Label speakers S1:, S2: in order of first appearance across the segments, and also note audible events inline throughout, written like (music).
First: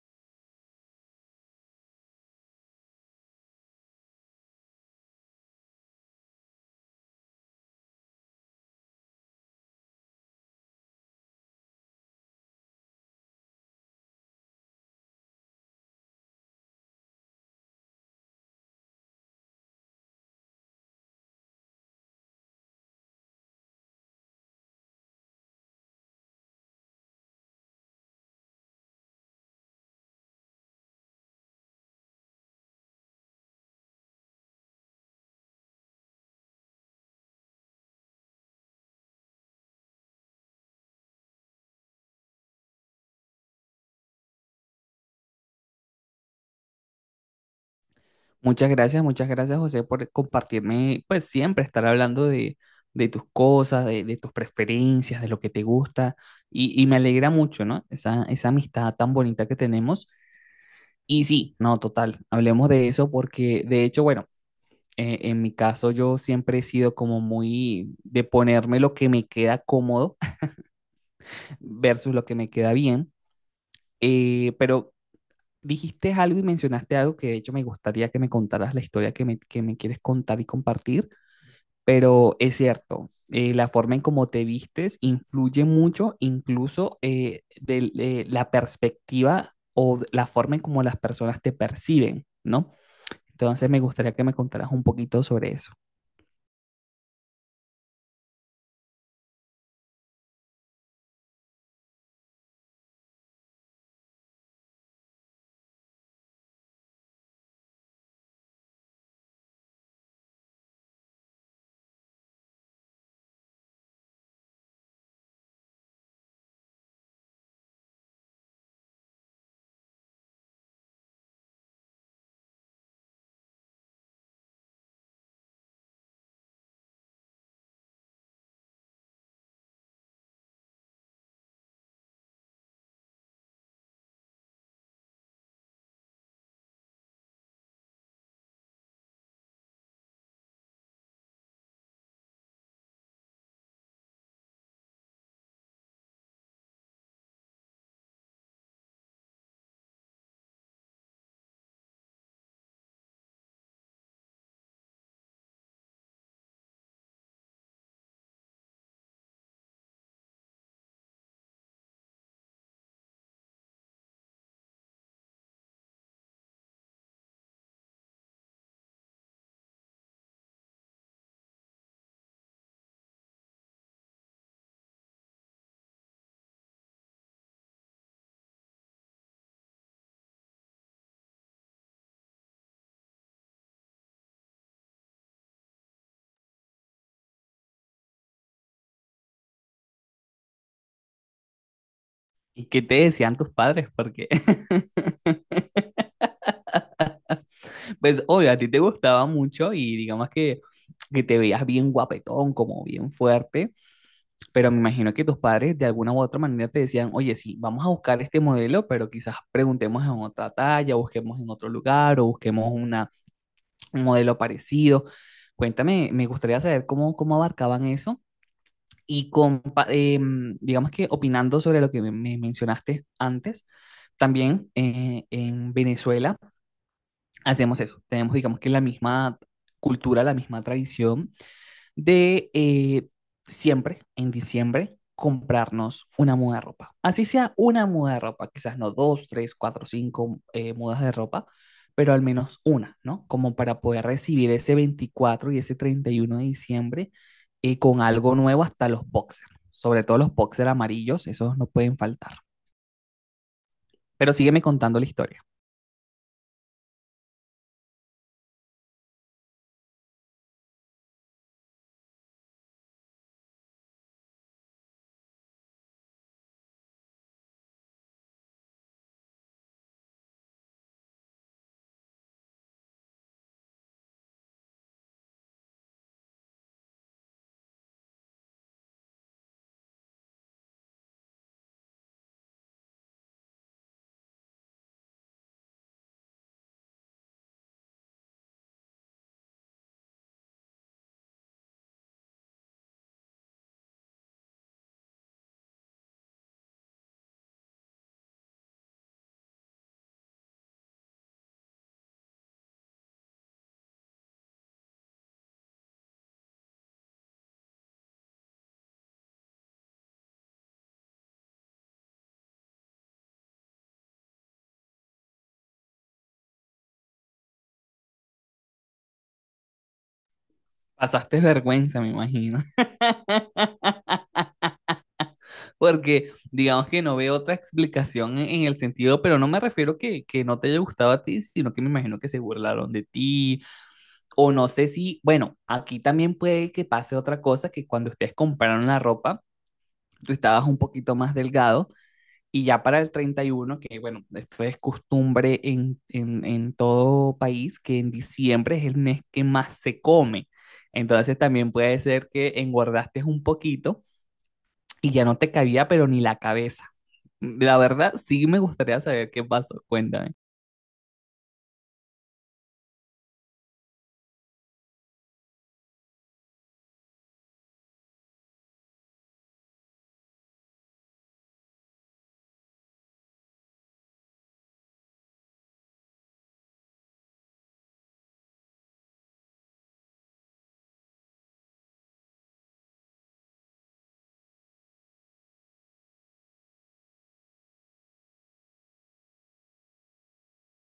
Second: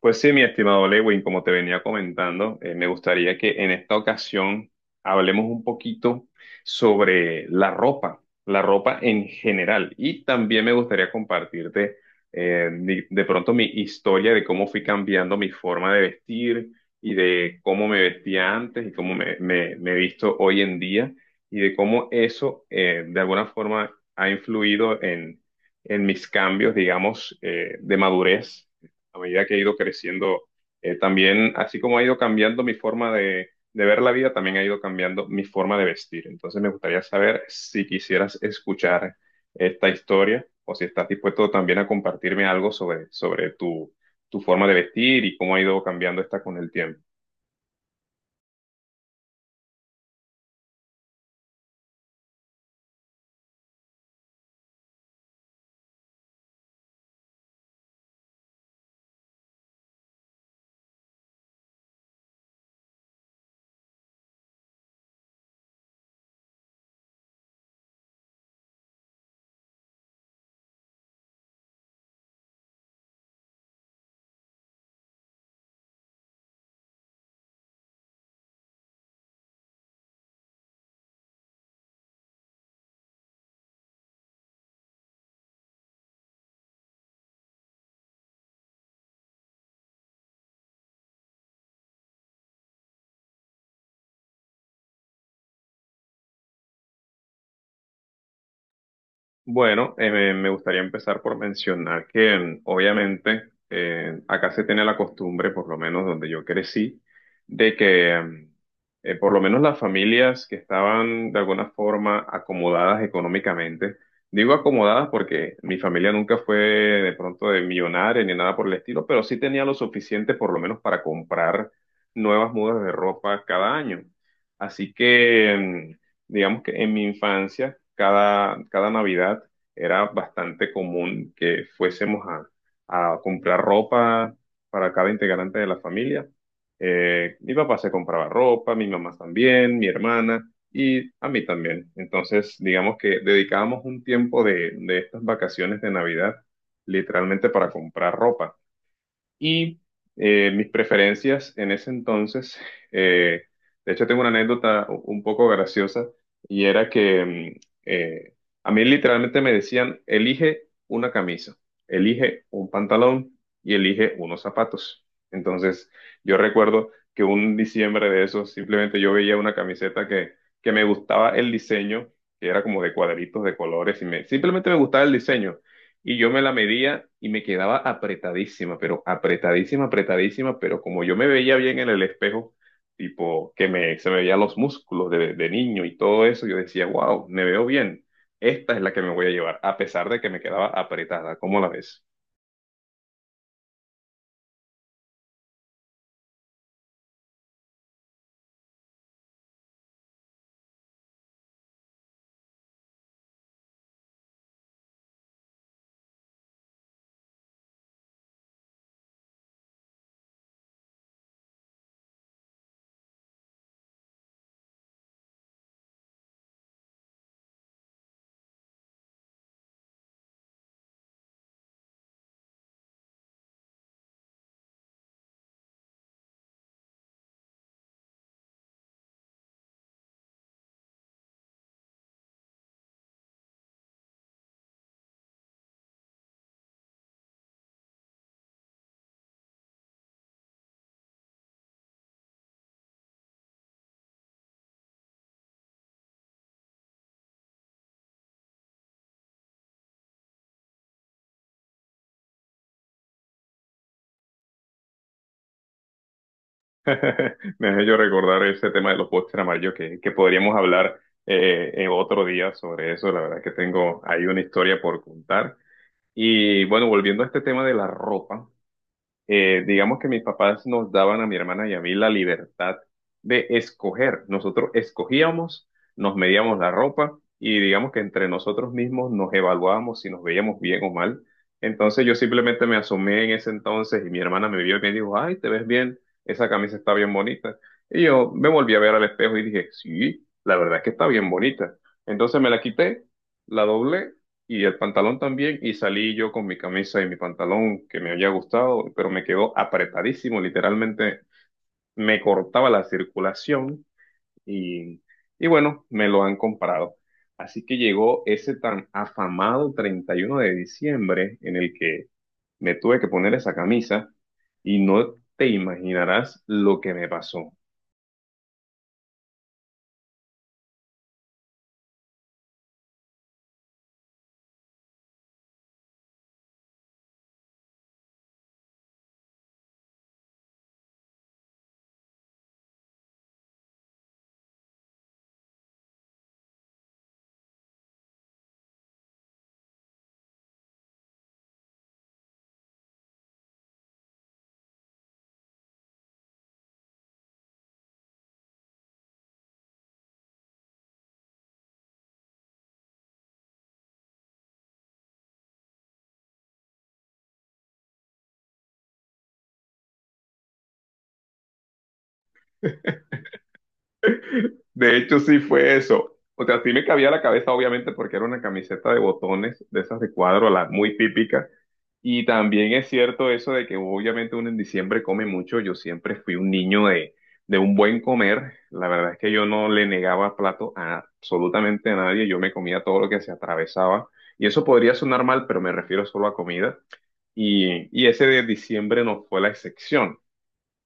S1: Pues sí, mi estimado Lewin, como te venía comentando, me gustaría que en esta ocasión hablemos un poquito sobre la ropa en general. Y también me gustaría compartirte de pronto mi historia de cómo fui cambiando mi forma de vestir y de cómo me vestía antes y cómo me he visto hoy en día y de cómo eso de alguna forma ha influido en mis cambios, digamos, de madurez a medida que he ido creciendo, también, así como ha ido cambiando mi forma de ver la vida, también ha ido cambiando mi forma de vestir. Entonces me gustaría saber si quisieras escuchar esta historia o si estás dispuesto también a compartirme algo sobre tu forma de vestir y cómo ha ido cambiando esta con el tiempo.
S2: Muchas gracias José por compartirme, pues siempre estar hablando de tus cosas, de tus preferencias, de lo que te gusta y me alegra mucho, ¿no? Esa amistad tan bonita que tenemos. Y sí, no, total, hablemos de eso porque de hecho, bueno, en mi caso yo siempre he sido como muy de ponerme lo que me queda cómodo (laughs) versus lo que me queda bien, pero dijiste algo y mencionaste algo que de hecho me gustaría que me contaras la historia que me quieres contar y compartir. Pero es cierto, la forma en cómo te vistes influye mucho, incluso de la perspectiva o de la forma en cómo las personas te perciben, ¿no? Entonces me gustaría que me contaras un poquito sobre eso.
S1: Bueno, me gustaría empezar por mencionar que obviamente acá se tiene la costumbre, por lo menos donde yo crecí, de que por lo menos las familias que estaban de alguna forma acomodadas económicamente, digo acomodadas porque mi familia nunca fue de pronto de millonaria ni nada por el estilo, pero sí tenía lo suficiente por lo menos para comprar nuevas mudas de ropa cada año. Así que... mm, digamos que en mi infancia, cada Navidad era bastante común que fuésemos a comprar ropa para cada integrante de la familia. Mi papá se compraba ropa, mi mamá también, mi hermana y a mí también. Entonces, digamos que dedicábamos un tiempo de estas vacaciones de Navidad literalmente para comprar ropa. Y mis preferencias en ese entonces, (laughs) eh, de hecho tengo una anécdota un poco graciosa y era que eh, a mí literalmente me decían, elige una camisa, elige un pantalón y elige unos zapatos. Entonces yo recuerdo que un diciembre de esos simplemente yo veía una camiseta que me gustaba el diseño, que era como de cuadritos de colores y simplemente me gustaba el diseño. Y yo me la medía y me quedaba apretadísima, pero apretadísima, apretadísima, pero como yo me veía bien en el espejo, tipo que me, se me veían los músculos de niño y todo eso, yo decía, wow, me veo bien. Esta es la que me voy a llevar, a pesar de que me quedaba apretada. ¿Cómo la ves?
S2: ¿Y qué te decían tus padres? Porque pues, obvio, a ti te gustaba mucho y digamos que te veías bien guapetón, como bien fuerte, pero me imagino que tus padres de alguna u otra manera te decían, oye, sí, vamos a buscar este modelo, pero quizás preguntemos en otra talla, busquemos en otro lugar o busquemos un modelo parecido. Cuéntame, me gustaría saber cómo, cómo abarcaban eso y digamos que opinando sobre lo que me mencionaste antes. También en Venezuela hacemos eso. Tenemos, digamos que la misma cultura, la misma tradición de siempre, en diciembre, comprarnos una muda de ropa. Así sea una muda de ropa, quizás no dos, tres, cuatro, cinco mudas de ropa, pero al menos una, ¿no? Como para poder recibir ese 24 y ese 31 de diciembre con algo nuevo hasta los boxers, sobre todo los boxers amarillos, esos no pueden faltar. Pero sígueme contando la historia.
S1: (laughs) Me hace yo recordar ese tema de los postres amarillos que podríamos hablar en otro día sobre eso. La verdad que tengo ahí una historia por contar. Y bueno, volviendo a este tema de la ropa, digamos que mis papás nos daban a mi hermana y a mí la libertad de escoger. Nosotros escogíamos, nos medíamos la ropa y digamos que entre nosotros mismos nos evaluábamos si nos veíamos bien o mal. Entonces yo simplemente me asomé en ese entonces y mi hermana me vio y me dijo, ay, te ves bien, esa camisa está bien bonita. Y yo me volví a ver al espejo y dije, sí, la verdad es que está bien bonita. Entonces me la quité, la doblé y el pantalón también, y salí yo con mi camisa y mi pantalón que me había gustado, pero me quedó apretadísimo, literalmente me cortaba la circulación y, y bueno, me lo han comprado. Así que llegó ese tan afamado 31 de diciembre en el que me tuve que poner esa camisa y no te imaginarás lo que me pasó.
S2: Pasaste vergüenza, me imagino, porque digamos que no veo otra explicación en el sentido, pero no me refiero que no te haya gustado a ti, sino que me imagino que se burlaron de ti. O no sé si, bueno, aquí también puede que pase otra cosa, que cuando ustedes compraron la ropa, tú estabas un poquito más delgado y ya para el 31 que bueno, esto es costumbre en todo país, que en diciembre es el mes que más se come. Entonces también puede ser que engordaste un poquito y ya no te cabía, pero ni la cabeza. La verdad, sí me gustaría saber qué pasó. Cuéntame.
S1: De hecho, sí fue eso. O sea, sí me cabía la cabeza, obviamente, porque era una camiseta de botones, de esas de cuadro, la muy típica. Y también es cierto eso de que obviamente uno en diciembre come mucho. Yo siempre fui un niño de un buen comer. La verdad es que yo no le negaba plato a absolutamente a nadie. Yo me comía todo lo que se atravesaba. Y eso podría sonar mal, pero me refiero solo a comida. Y ese de diciembre no fue la excepción.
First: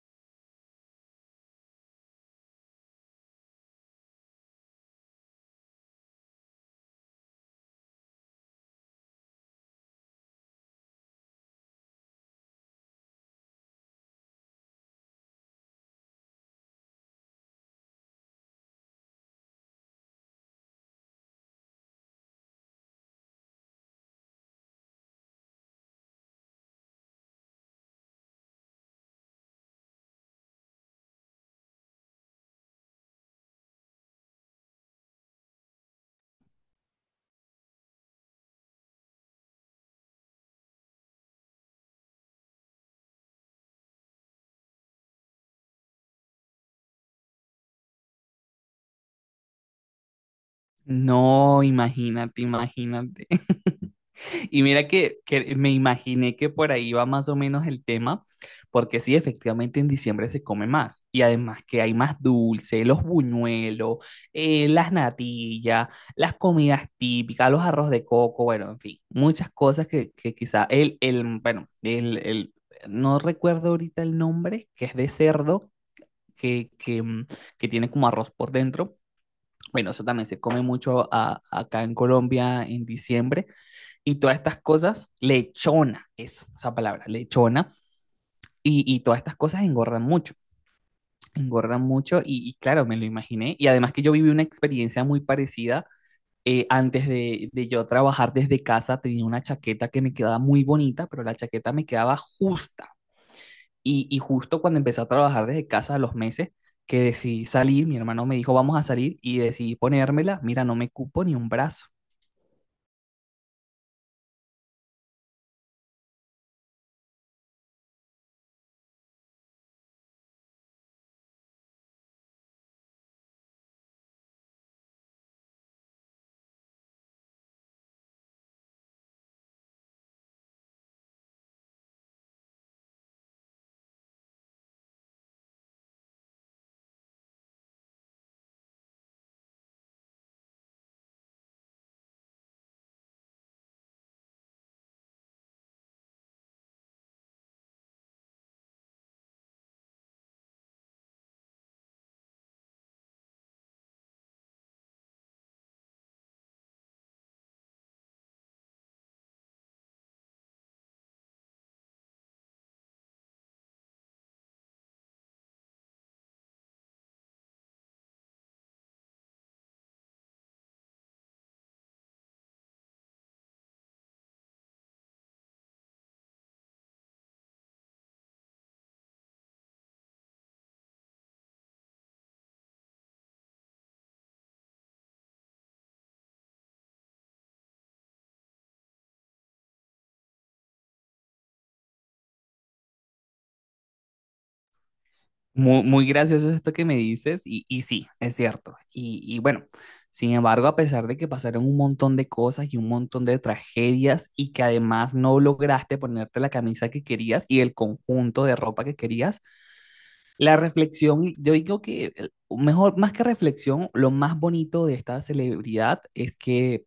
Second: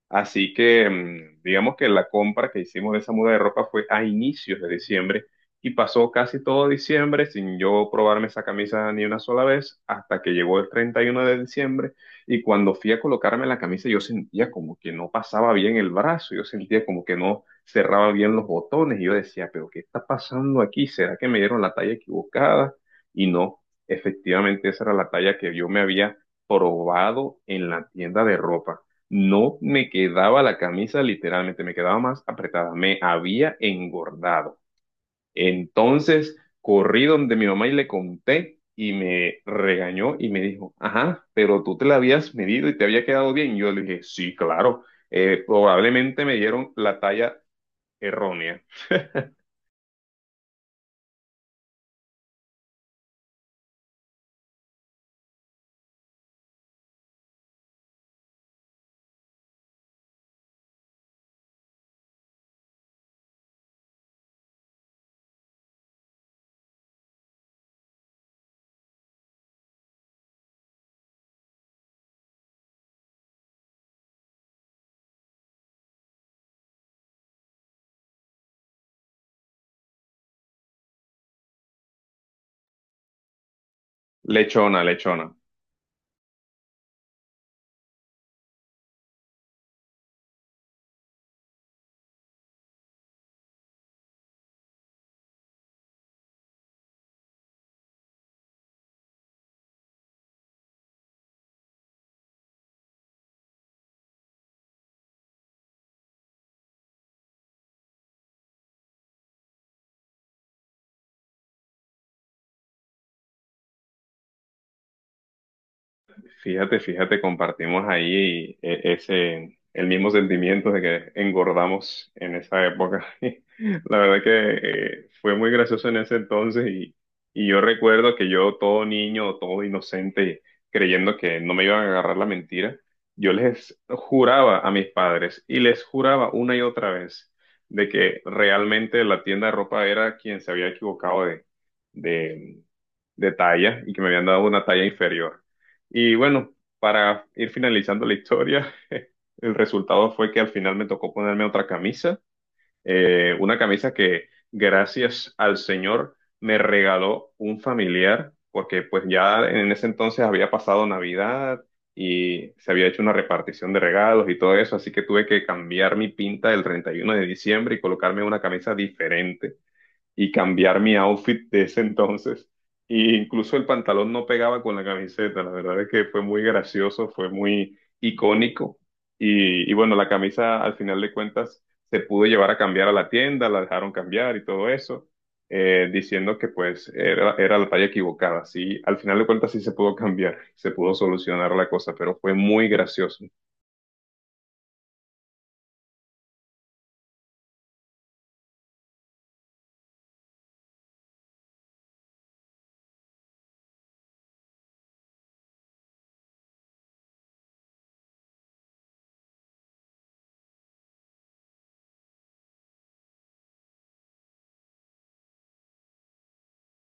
S1: Así que digamos que la compra que hicimos de esa muda de ropa fue a inicios de diciembre y pasó casi todo diciembre sin yo probarme esa camisa ni una sola vez hasta que llegó el 31 de diciembre y cuando fui a colocarme la camisa yo sentía como que no pasaba bien el brazo, yo sentía como que no cerraba bien los botones y yo decía, pero ¿qué está pasando aquí? ¿Será que me dieron la talla equivocada? Y no, efectivamente esa era la talla que yo me había probado en la tienda de ropa, no me quedaba la camisa literalmente, me quedaba más apretada, me había engordado. Entonces corrí donde mi mamá y le conté y me regañó y me dijo, ajá, pero tú te la habías medido y te había quedado bien. Y yo le dije, sí, claro, probablemente me dieron la talla errónea.
S2: No, imagínate, imagínate. (laughs) Y mira que me imaginé que por ahí va más o menos el tema, porque sí, efectivamente en diciembre se come más. Y además que hay más dulce, los buñuelos, las natillas, las comidas típicas, los arroz de coco, bueno, en fin, muchas cosas que quizá bueno, no recuerdo ahorita el nombre, que es de cerdo, que, que, mm, que tiene como arroz por dentro, bueno, eso también se come mucho acá en Colombia en diciembre. Y todas estas
S1: Lechona,
S2: cosas,
S1: lechona.
S2: lechona es esa palabra, lechona. Y todas estas cosas engordan mucho, engordan mucho. Y claro, me lo imaginé. Y además que yo viví una experiencia muy parecida. Antes de yo trabajar desde casa, tenía una chaqueta que me quedaba muy bonita, pero la chaqueta me quedaba justa y justo cuando empecé a trabajar desde casa a los meses, que decidí salir, mi hermano me dijo, vamos a salir, y decidí ponérmela, mira, no me cupo ni un brazo.
S1: Fíjate, fíjate, compartimos ahí el mismo sentimiento de que engordamos en esa época. (laughs) La verdad que fue muy gracioso en ese entonces y yo recuerdo que yo, todo niño, todo inocente, creyendo que no me iban a agarrar la mentira, yo les juraba a mis padres y les juraba una y otra vez de que realmente la tienda de ropa era quien se había equivocado de, de talla y que me habían dado una talla inferior. Y bueno, para ir finalizando la historia, (laughs) el resultado fue que al final me tocó ponerme otra camisa, una camisa que gracias al Señor me regaló un familiar, porque pues ya en ese entonces había pasado Navidad y se había hecho una repartición de regalos y todo eso, así que tuve que cambiar mi pinta el 31 de diciembre y colocarme una camisa diferente y cambiar mi outfit de ese entonces. Y incluso el pantalón no pegaba con la camiseta. La verdad es que fue muy gracioso, fue muy icónico. Y bueno, la camisa al final de cuentas se pudo llevar a cambiar a la tienda, la dejaron cambiar y todo eso, diciendo que pues era, era la talla equivocada. Sí, al final de cuentas sí se pudo cambiar, se pudo solucionar la cosa, pero fue muy gracioso.
S2: Muy, muy gracioso es esto que me dices, y sí, es cierto. Y bueno, sin embargo, a pesar de que pasaron un montón de cosas y un montón de tragedias, y que además no lograste ponerte la camisa que querías y el conjunto de ropa que querías, la reflexión, yo digo que mejor, más que reflexión, lo más bonito de esta celebridad es que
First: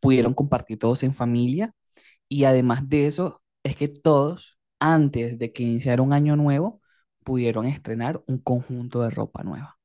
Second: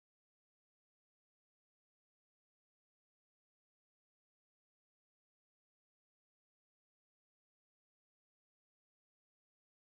S2: pudieron compartir todos en familia y además de eso es que todos, antes de que iniciara un año nuevo, pudieron estrenar un conjunto de ropa nueva.